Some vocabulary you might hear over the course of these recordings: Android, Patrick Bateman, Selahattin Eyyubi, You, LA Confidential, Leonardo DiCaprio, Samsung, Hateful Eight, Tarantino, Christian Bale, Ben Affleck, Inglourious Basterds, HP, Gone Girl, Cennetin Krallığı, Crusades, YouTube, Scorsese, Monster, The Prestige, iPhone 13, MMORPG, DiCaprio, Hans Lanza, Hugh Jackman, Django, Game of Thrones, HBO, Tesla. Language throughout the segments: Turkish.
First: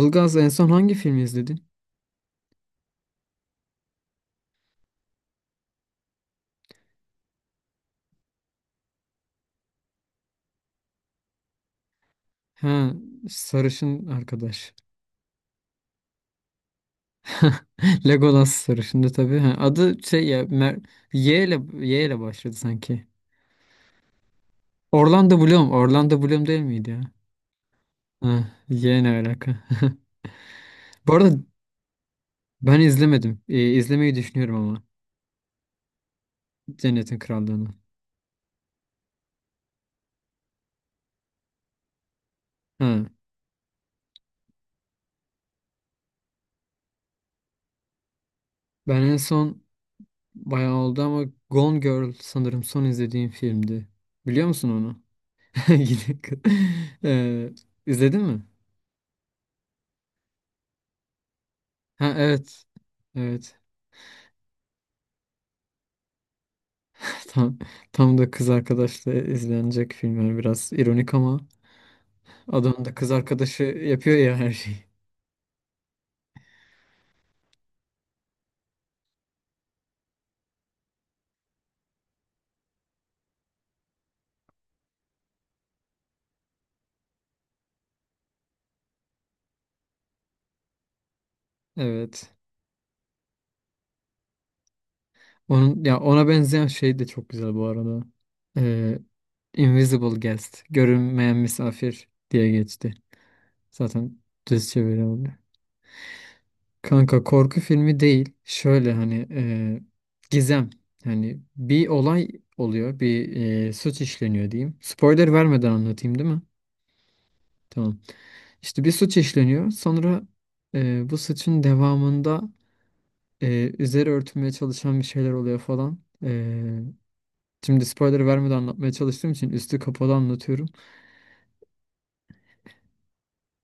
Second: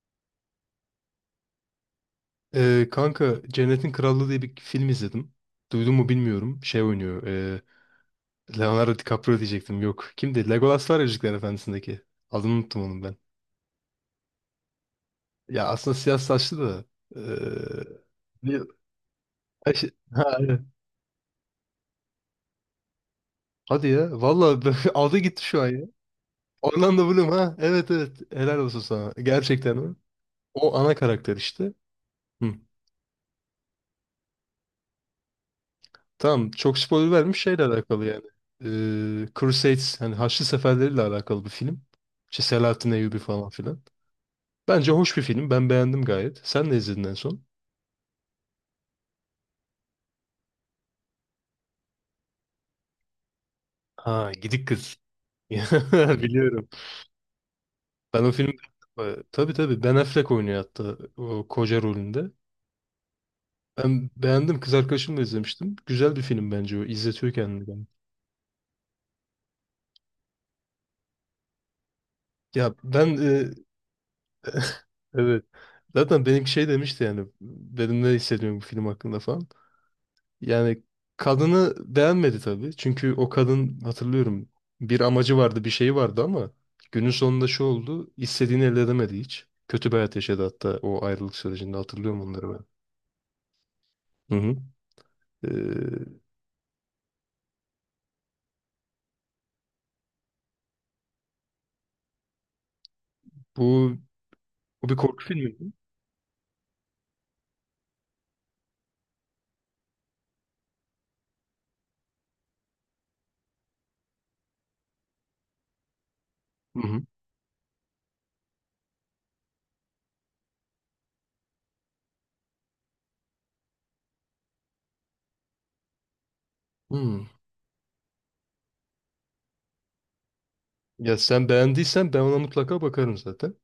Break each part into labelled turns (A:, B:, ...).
A: Ilgaz en son hangi filmi izledin?
B: Kanka Cennetin Krallığı diye bir film izledim. Duydun mu bilmiyorum. Şey oynuyor. Leonardo DiCaprio diyecektim. Yok. Kimdi? Legolas var ya Yüzükler Efendisi'ndeki. Adını unuttum
A: Ha,
B: onun ben.
A: sarışın arkadaş.
B: Ya aslında siyah saçlı da. ee,
A: Legolas
B: bir-
A: sarışındı tabii. Ha, adı şey
B: Ha,
A: ya
B: evet.
A: Mer- Y ile Y ile başladı sanki.
B: Hadi ya. Valla, aldı
A: Orlando
B: gitti şu an
A: Bloom,
B: ya.
A: Orlando Bloom değil miydi ya?
B: Orlando Bloom ha. Evet, evet.
A: Ha,
B: Helal olsun
A: Y
B: sana.
A: ne alaka?
B: Gerçekten o. O ana
A: Bu arada
B: karakter işte. Hı.
A: ben izlemedim. İzlemeyi düşünüyorum ama
B: Tamam, çok spoiler
A: Cennetin
B: vermiş şeyle
A: Krallığı'nı.
B: alakalı yani. Crusades hani Haçlı Seferleri'yle alakalı bir film. İşte
A: Ha,
B: Selahattin Eyyubi falan filan. Bence hoş bir film. Ben beğendim gayet. Sen ne izledin en son?
A: ben en son bayağı oldu ama Gone Girl sanırım son izlediğim filmdi.
B: Ha,
A: Biliyor
B: gidik
A: musun
B: kız.
A: onu? Gidip-
B: Biliyorum.
A: Ee, izledin
B: Ben o
A: mi?
B: film Tabii, tabii, Ben Affleck oynuyor hatta o koca
A: Ha,
B: rolünde.
A: evet. Evet.
B: Ben beğendim. Kız arkadaşımla izlemiştim. Güzel bir film bence o. İzletiyor
A: Tam,
B: kendini bana.
A: tam da kız arkadaşla izlenecek film. Yani biraz ironik ama
B: Ya
A: adam da
B: ben
A: kız
B: e,
A: arkadaşı yapıyor ya her şeyi.
B: evet. Zaten benim şey demişti yani. Benim ne hissediyorum bu film hakkında falan. Yani kadını beğenmedi tabii. Çünkü o kadın, hatırlıyorum, bir amacı vardı, bir şeyi vardı ama günün sonunda şu oldu: istediğini elde edemedi hiç. Kötü bir hayat yaşadı, hatta o ayrılık sürecinde hatırlıyorum
A: Evet.
B: onları ben. Hı hı. Ee,
A: Onun ya ona benzeyen şey de çok güzel bu arada. Ee, Invisible Guest, görünmeyen misafir diye geçti.
B: bu,
A: Zaten düz
B: bu bir
A: çeviri
B: korku
A: oldu.
B: filmi mi?
A: Kanka korku filmi değil. Şöyle hani gizem. Hani bir olay oluyor, bir suç işleniyor diyeyim. Spoiler vermeden anlatayım, değil mi?
B: Hı hı.
A: Tamam. İşte bir suç işleniyor. Sonra bu suçun devamında üzeri örtülmeye çalışan bir şeyler oluyor falan. E,
B: Hmm.
A: Şimdi spoiler vermeden anlatmaya çalıştığım için üstü kapalı anlatıyorum.
B: Ya sen beğendiysen ben ona mutlaka bakarım zaten.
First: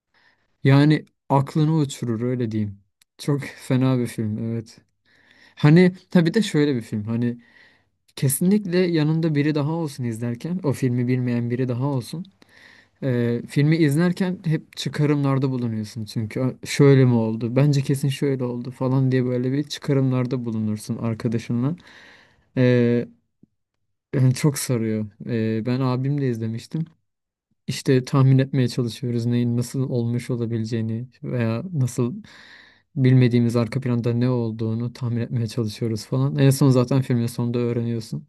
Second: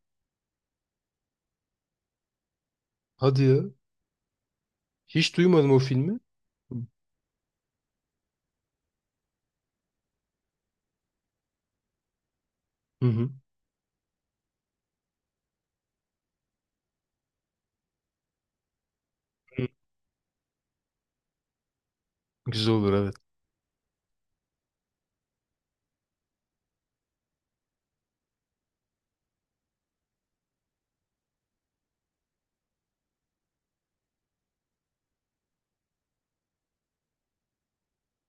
A: Yani aklını uçurur öyle diyeyim. Çok
B: Hadi ya.
A: fena bir film, evet.
B: Hiç duymadım o
A: Hani
B: filmi.
A: tabii de şöyle
B: Hı
A: bir film. Hani kesinlikle yanında biri daha olsun izlerken. O filmi bilmeyen biri daha olsun.
B: hı.
A: Filmi izlerken hep çıkarımlarda bulunuyorsun, çünkü "Aa, şöyle mi oldu? Bence kesin şöyle oldu" falan diye böyle bir
B: Hı.
A: çıkarımlarda bulunursun arkadaşınla.
B: Güzel olur,
A: Ee,
B: evet.
A: Yani çok sarıyor. Ben abimle izlemiştim. İşte tahmin etmeye çalışıyoruz neyin nasıl olmuş olabileceğini veya nasıl bilmediğimiz arka planda ne olduğunu tahmin etmeye çalışıyoruz falan. En son zaten filmin sonunda öğreniyorsun.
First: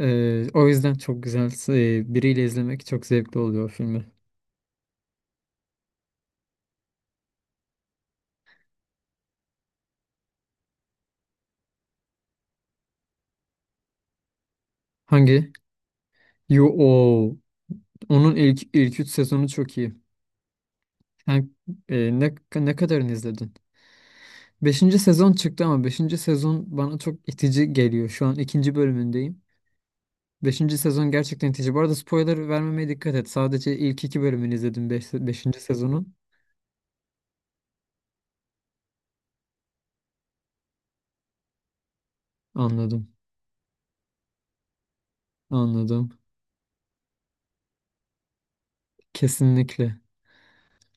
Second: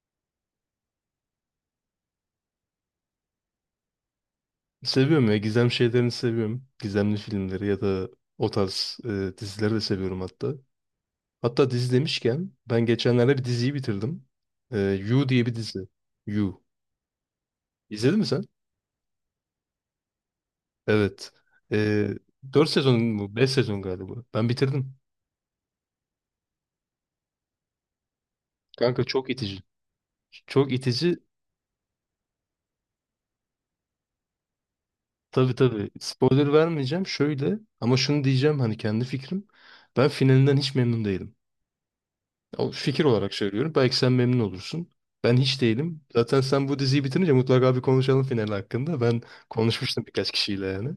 A: O yüzden çok güzel. Biriyle izlemek çok zevkli oluyor o filmi.
B: Seviyorum ya, gizem şeylerini seviyorum. Gizemli filmleri ya da o tarz dizileri de seviyorum hatta. Hatta dizi demişken ben geçenlerde bir diziyi bitirdim. You diye
A: Hangi?
B: bir dizi. You.
A: Yo, o
B: İzledin mi
A: onun
B: sen?
A: ilk 3 sezonu çok iyi.
B: Evet.
A: Yani,
B: Ee,
A: ne
B: 4
A: ne
B: sezon
A: kadarını
B: mu? 5
A: izledin?
B: sezon galiba. Ben bitirdim.
A: Beşinci sezon çıktı, ama beşinci sezon bana çok itici geliyor. Şu an ikinci
B: Kanka çok
A: bölümündeyim.
B: itici. Çok
A: Beşinci sezon
B: itici.
A: gerçekten itici. Bu arada spoiler vermemeye dikkat et. Sadece ilk iki bölümünü izledim,
B: Tabii,
A: beşinci
B: tabii.
A: sezonun.
B: Spoiler vermeyeceğim. Şöyle ama şunu diyeceğim, hani kendi fikrim. Ben finalinden hiç memnun değilim. O fikir
A: Anladım.
B: olarak söylüyorum. Belki sen memnun olursun. Ben hiç değilim.
A: Anladım.
B: Zaten sen bu diziyi bitirince mutlaka bir konuşalım final hakkında. Ben
A: Kesinlikle.
B: konuşmuştum birkaç kişiyle yani.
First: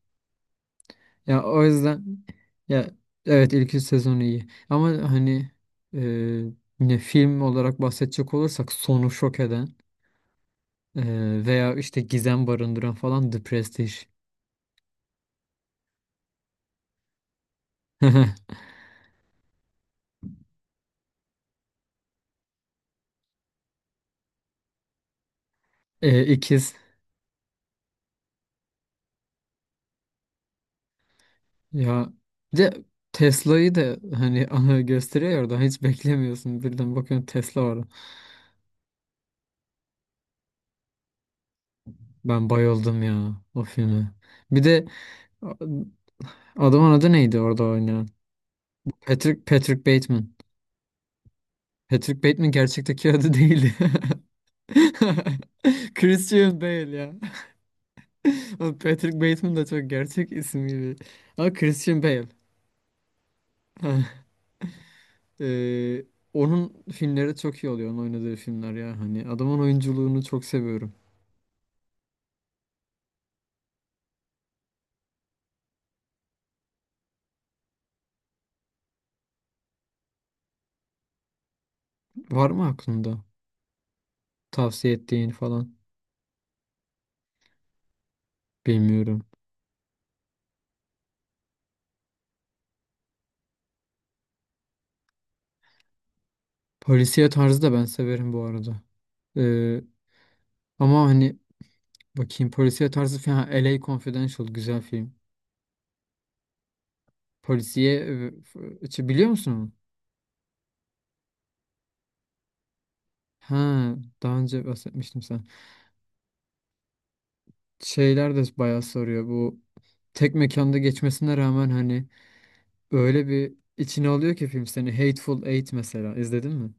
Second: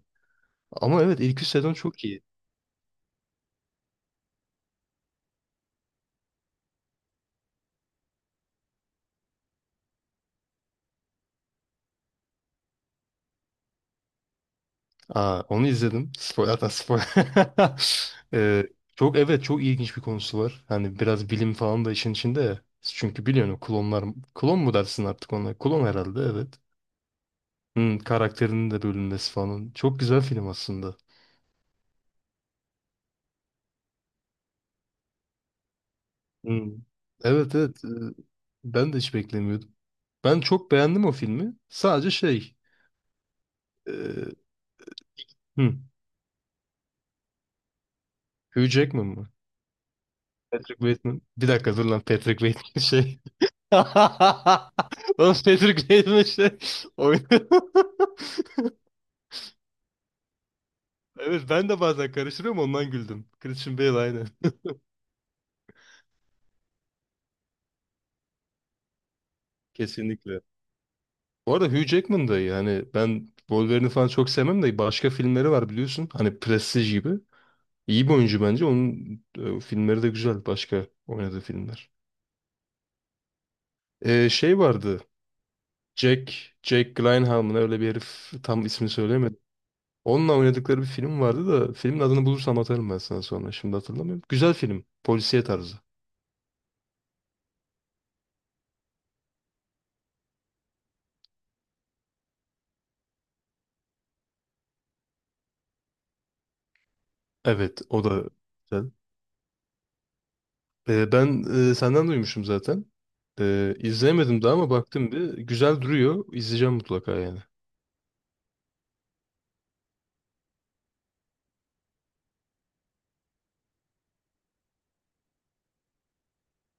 B: Ama evet, ilk
A: Ya
B: üç
A: o
B: sezon çok iyi.
A: yüzden ya, evet, ilk 3 sezonu iyi. Ama hani e, ne film olarak bahsedecek olursak sonu şok eden, Ee, veya işte gizem barındıran falan, The Prestige.
B: Aa, onu izledim. Spoiler, zaten spoiler. Ee, Çok, evet, çok ilginç bir konusu var. Hani biraz bilim falan da işin içinde ya. Çünkü biliyorsun o klonlar, klon mu dersin artık ona? Klon herhalde, evet.
A: İkiz.
B: Hmm, karakterinin de bölünmesi falan. Çok güzel film aslında.
A: Ya bir de Tesla'yı da hani gösteriyor ya, oradan hiç beklemiyorsun.
B: Hmm.
A: Birden bakıyorsun
B: Evet,
A: Tesla var.
B: evet. Ben de hiç beklemiyordum. Ben çok beğendim o filmi. Sadece
A: Ben
B: şey
A: bayıldım ya o
B: e,
A: filme. Bir de a-
B: hmm,
A: adamın adı neydi orada oynayan?
B: Hugh Jackman mı?
A: Patrick Bateman.
B: Patrick Bateman. Bir dakika dur lan,
A: Patrick
B: Patrick
A: Bateman
B: Bateman
A: gerçekteki
B: şey.
A: adı değildi.
B: Oğlum, Patrick Bateman
A: Christian
B: işte
A: Bale ya.
B: oynuyor.
A: Oğlum Patrick Bateman da çok gerçek isim gibi.
B: Evet,
A: Ama
B: ben de
A: Christian
B: bazen
A: Bale.
B: karıştırıyorum, ondan güldüm. Christian Bale, aynen.
A: Ee, onun filmleri çok iyi oluyor. Onun oynadığı filmler ya. Hani adamın oyunculuğunu
B: Kesinlikle.
A: çok seviyorum.
B: Bu arada Hugh Jackman da iyi. Hani ben Wolverine'i falan çok sevmem de başka filmleri var biliyorsun. Hani Prestige gibi. İyi bir oyuncu bence. Onun filmleri de güzel. Başka oynadığı filmler.
A: Var mı aklında?
B: Şey
A: Tavsiye
B: vardı.
A: ettiğin falan.
B: Jack, Jack Gyllenhaal mı ne, öyle bir herif, tam ismini
A: Bilmiyorum.
B: söyleyemedim. Onunla oynadıkları bir film vardı da filmin adını bulursam atarım ben sana sonra. Şimdi hatırlamıyorum. Güzel film. Polisiye tarzı.
A: Polisiye tarzı da ben severim bu arada. Ee, ama hani bakayım polisiye tarzı falan. Ha, LA Confidential güzel film.
B: Evet,
A: Polisiye
B: o da
A: f-
B: güzel.
A: içi biliyor musun onu?
B: Ben senden duymuşum zaten.
A: Ha, daha
B: İzlemedim daha
A: önce
B: ama baktım
A: bahsetmiştim
B: bir.
A: sen.
B: Güzel duruyor. İzleyeceğim mutlaka yani.
A: Şeyler de bayağı soruyor. Bu tek mekanda geçmesine rağmen hani öyle bir içine alıyor ki film seni. Hateful Eight mesela izledin mi?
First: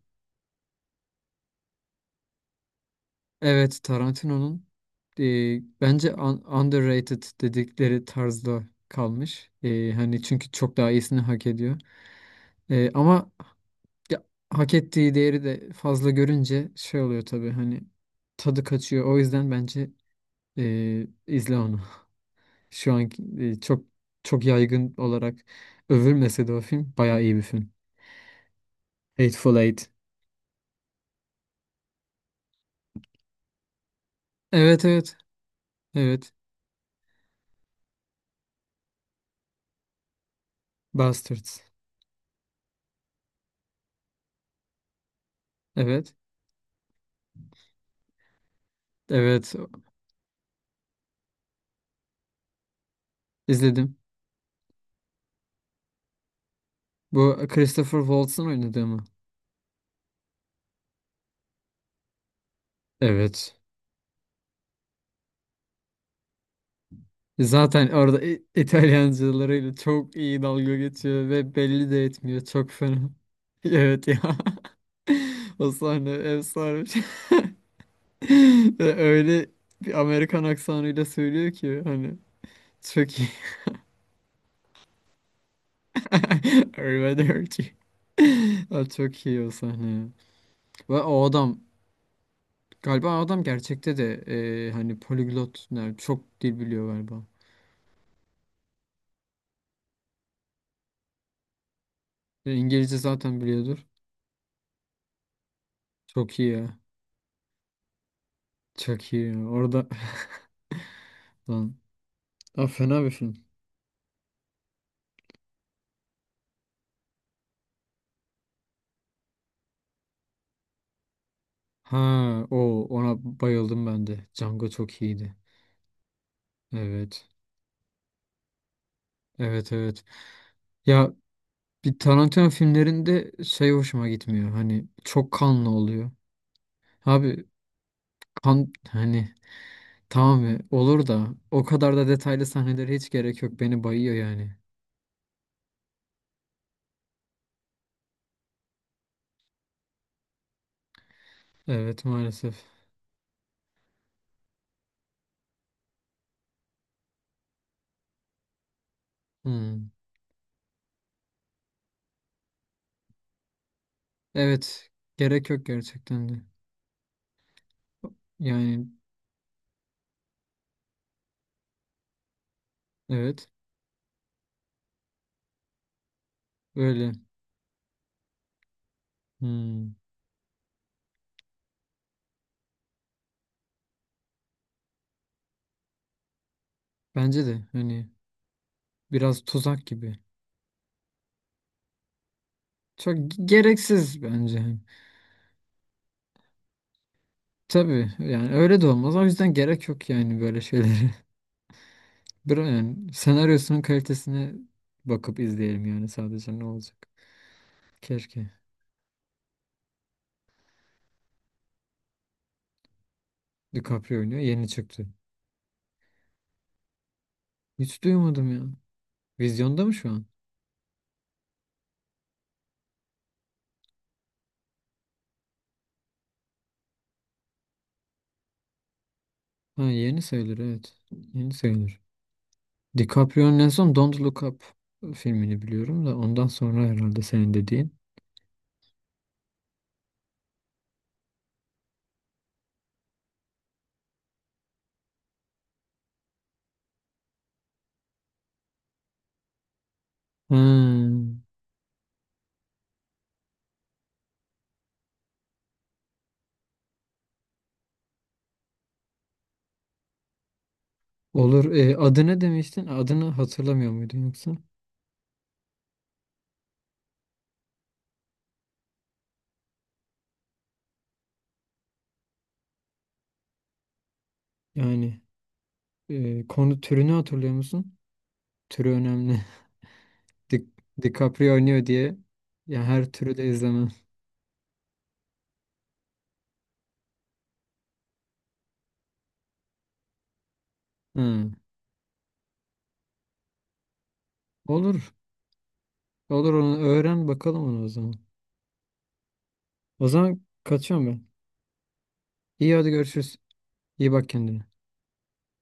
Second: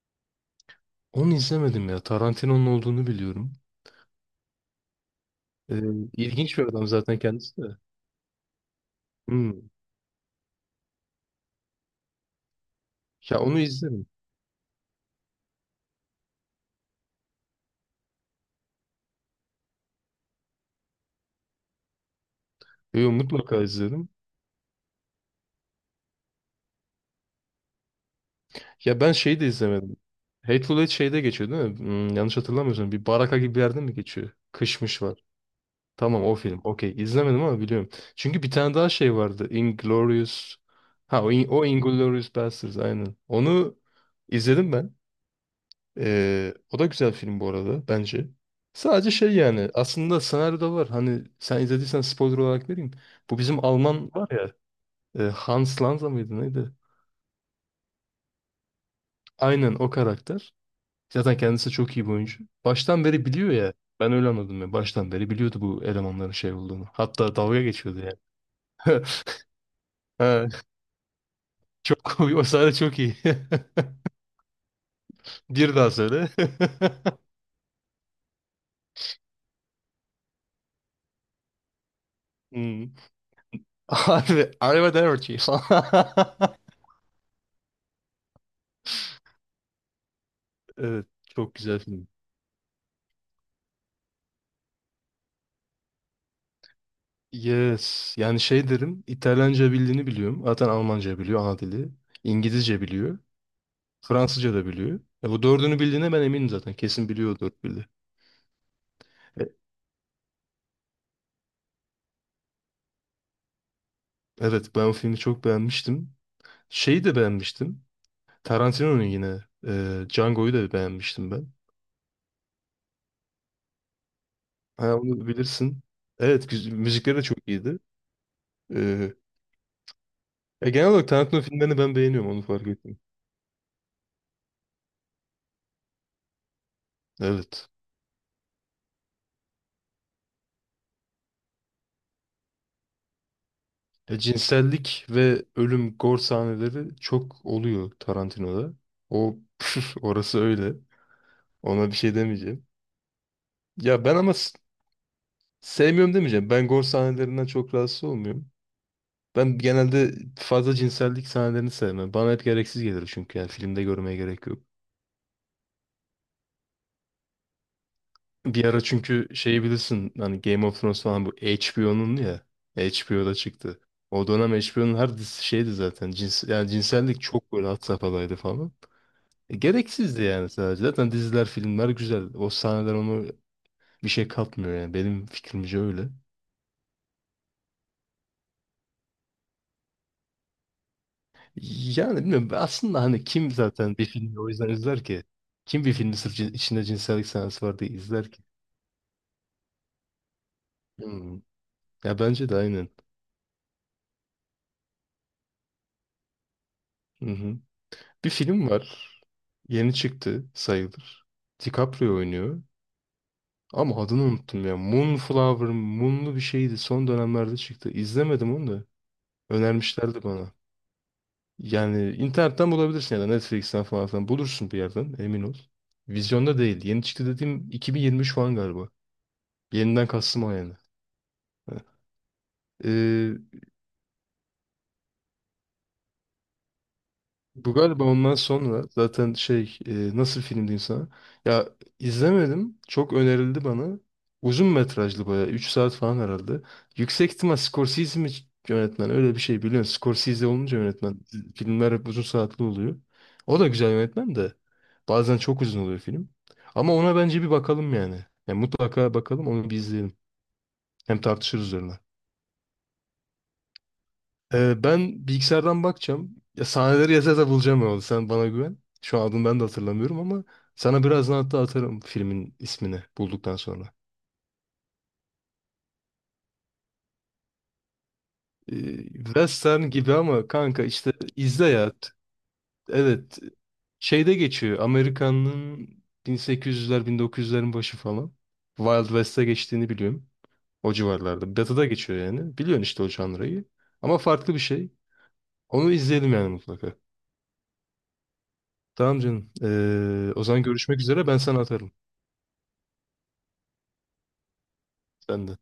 B: Onu izlemedim ya. Tarantino'nun olduğunu biliyorum.
A: Evet, Tarantino'nun
B: Ee,
A: bence un-
B: ilginç bir adam zaten
A: underrated
B: kendisi de.
A: dedikleri tarzda kalmış.
B: Hmm.
A: E, hani çünkü çok daha iyisini hak ediyor. Ama
B: Ya onu izlerim.
A: ya, hak ettiği değeri de fazla görünce şey oluyor tabii, hani tadı kaçıyor. O yüzden bence izle onu. Şu an
B: Yo, mutlaka
A: çok
B: izlerim.
A: çok yaygın olarak övülmese de o film bayağı iyi bir film.
B: Ya ben şeyi de
A: Hateful Eight.
B: izlemedim. Hateful Eight şeyde geçiyor değil mi? Hmm, yanlış hatırlamıyorsam bir baraka gibi bir yerde mi geçiyor?
A: Evet,
B: Kışmış
A: evet,
B: var. Tamam,
A: evet.
B: o film. Okey. İzlemedim ama biliyorum. Çünkü bir tane daha şey vardı. Inglourious. Ha o, In-
A: Bastards.
B: o Inglourious Basterds, aynen. Onu izledim ben.
A: Evet.
B: O da güzel film bu arada bence. Sadece şey
A: Evet,
B: yani, aslında senaryoda var. Hani sen izlediysen spoiler olarak vereyim. Bu bizim
A: izledim.
B: Alman var ya, Hans Lanza mıydı neydi?
A: Bu Christopher Waltz'ın oynadığı mı?
B: Aynen o karakter. Zaten kendisi çok iyi bir oyuncu. Baştan beri biliyor
A: Evet.
B: ya. Ben öyle anladım ya. Baştan beri biliyordu bu elemanların şey olduğunu. Hatta dalga
A: Zaten
B: geçiyordu yani.
A: orada İ- İtalyancılarıyla çok iyi dalga geçiyor ve belli de
B: Çok
A: etmiyor.
B: o
A: Çok
B: sahne çok
A: fena.
B: iyi.
A: Evet ya. O
B: Bir daha
A: sahne
B: söyle.
A: efsane bir şey. Ve öyle bir Amerikan aksanıyla söylüyor ki hani
B: Hmm.
A: çok iyi.
B: Harbi, harbi.
A: Arrivederci. Aa, çok iyi o sahne ya. Ve
B: Evet,
A: o
B: çok
A: adam
B: güzel film.
A: galiba, o adam gerçekte de hani poliglot, yani çok dil biliyor galiba.
B: Yes. Yani şey derim, İtalyanca bildiğini biliyorum. Zaten Almanca biliyor, ana dili.
A: E,
B: İngilizce
A: İngilizce
B: biliyor.
A: zaten biliyordu.
B: Fransızca da biliyor. Bu dördünü bildiğine ben
A: Çok iyi
B: eminim zaten.
A: ya.
B: Kesin biliyor o dört dili.
A: Çok iyi
B: E,
A: ya. Orada lan. Aa, fena bir film.
B: evet, ben o filmi çok beğenmiştim. Şeyi de beğenmiştim. Tarantino'nun yine. Django'yu da beğenmiştim ben.
A: Ha, o, ona bayıldım ben de. Django
B: Ha,
A: çok
B: onu
A: iyiydi.
B: bilirsin. Evet, müzikleri de
A: Evet.
B: çok iyiydi. E,
A: Evet, evet.
B: Ya genel olarak
A: Ya
B: Tarantino filmlerini ben
A: bir
B: beğeniyorum, onu
A: Tarantino
B: fark ettim.
A: filmlerinde şey hoşuma gitmiyor. Hani çok kanlı oluyor. Abi
B: Evet.
A: kan hani tamam ya, olur da o kadar da detaylı sahnelere hiç gerek yok. Beni bayıyor
B: Ya,
A: yani.
B: cinsellik ve ölüm gore sahneleri çok oluyor Tarantino'da. O orası öyle. Ona bir
A: Evet,
B: şey
A: maalesef.
B: demeyeceğim. Ya ben ama sevmiyorum demeyeceğim. Ben gore sahnelerinden çok rahatsız olmuyorum. Ben
A: Hmm.
B: genelde fazla cinsellik sahnelerini sevmem. Bana hep gereksiz gelir, çünkü yani filmde görmeye gerek yok.
A: Evet. Gerek yok gerçekten de.
B: Bir ara,
A: Yani
B: çünkü şey bilirsin hani Game of Thrones falan, bu HBO'nun ya. HBO'da
A: evet.
B: çıktı. O dönem HBO'nun her dizisi şeydi zaten. Cins, yani
A: Öyle.
B: cinsellik çok böyle had safhadaydı falan.
A: Hmm.
B: Gereksizdi yani sadece. Zaten diziler, filmler güzel. O sahneler onu, bir şey katmıyor yani. Benim fikrimce öyle.
A: Bence de hani biraz tuzak gibi.
B: Yani bilmiyorum aslında,
A: Çok
B: hani
A: ge-
B: kim zaten bir
A: gereksiz
B: filmi o yüzden
A: bence.
B: izler ki? Kim bir filmi sırf içinde cinsellik sahnesi var diye
A: Tabii
B: izler ki?
A: yani öyle de olmaz. O yüzden gerek yok yani böyle şeylere.
B: Hmm. Ya bence de
A: Bıra-
B: aynen.
A: yani senaryosunun kalitesine bakıp izleyelim yani sadece, ne olacak.
B: Hı hı. Bir
A: Keşke.
B: film var. Yeni çıktı sayılır. DiCaprio oynuyor. Ama
A: DiCaprio
B: adını
A: oynuyor.
B: unuttum
A: Yeni
B: ya.
A: çıktı.
B: Moonflower, Moonlu bir şeydi. Son dönemlerde çıktı.
A: Hiç duymadım
B: İzlemedim
A: ya.
B: onu da.
A: Vizyonda mı şu
B: Önermişlerdi
A: an?
B: bana. Yani internetten bulabilirsin ya da Netflix'ten falan filan. Bulursun bir yerden, emin ol. Vizyonda değil. Yeni çıktı dediğim 2023 falan galiba.
A: Ha,
B: Yeniden
A: yeni
B: kastım o
A: sayılır,
B: yani.
A: evet. Yeni sayılır.
B: Heh.
A: DiCaprio'nun en son Don't Look Up filmini biliyorum, da ondan sonra herhalde senin
B: Bu
A: dediğin.
B: galiba ondan sonra zaten şey, nasıl film diyeyim sana? Ya izlemedim. Çok önerildi bana. Uzun metrajlı bayağı. 3 saat falan herhalde. Yüksek ihtimal Scorsese mi yönetmen? Öyle bir şey biliyorsun. Scorsese
A: Ha.
B: olunca yönetmen, filmler hep uzun saatli oluyor. O da güzel yönetmen de. Bazen çok uzun oluyor film. Ama ona bence bir bakalım yani. Yani mutlaka bakalım, onu bir izleyelim. Hem tartışırız
A: Olur. E,
B: üzerine.
A: adı ne demiştin? Adını hatırlamıyor muydun yoksa?
B: Ben bilgisayardan bakacağım. Ya sahneleri yaza yaza bulacağım ya. Sen bana güven. Şu an adını ben de hatırlamıyorum ama sana birazdan hatta atarım filmin ismini bulduktan sonra.
A: Yani konu türünü hatırlıyor musun? Türü
B: Ee,
A: önemli.
B: Western gibi ama
A: Di
B: kanka işte
A: DiCaprio
B: izle
A: oynuyor
B: ya.
A: diye ya her türü
B: Evet.
A: de izlemem.
B: Şeyde geçiyor. Amerika'nın 1800'ler, 1900'lerin başı falan. Wild West'e geçtiğini biliyorum. O
A: Ha.
B: civarlarda. Batı'da geçiyor yani. Biliyorsun işte o janrayı. Ama farklı bir şey.
A: Olur.
B: Onu izleyelim yani
A: Olur, onu
B: mutlaka.
A: öğren bakalım onu o zaman.
B: Tamam canım.
A: O zaman
B: O zaman görüşmek
A: kaçıyorum ben.
B: üzere. Ben sana atarım.
A: İyi, hadi görüşürüz. İyi bak kendine.
B: Sen de.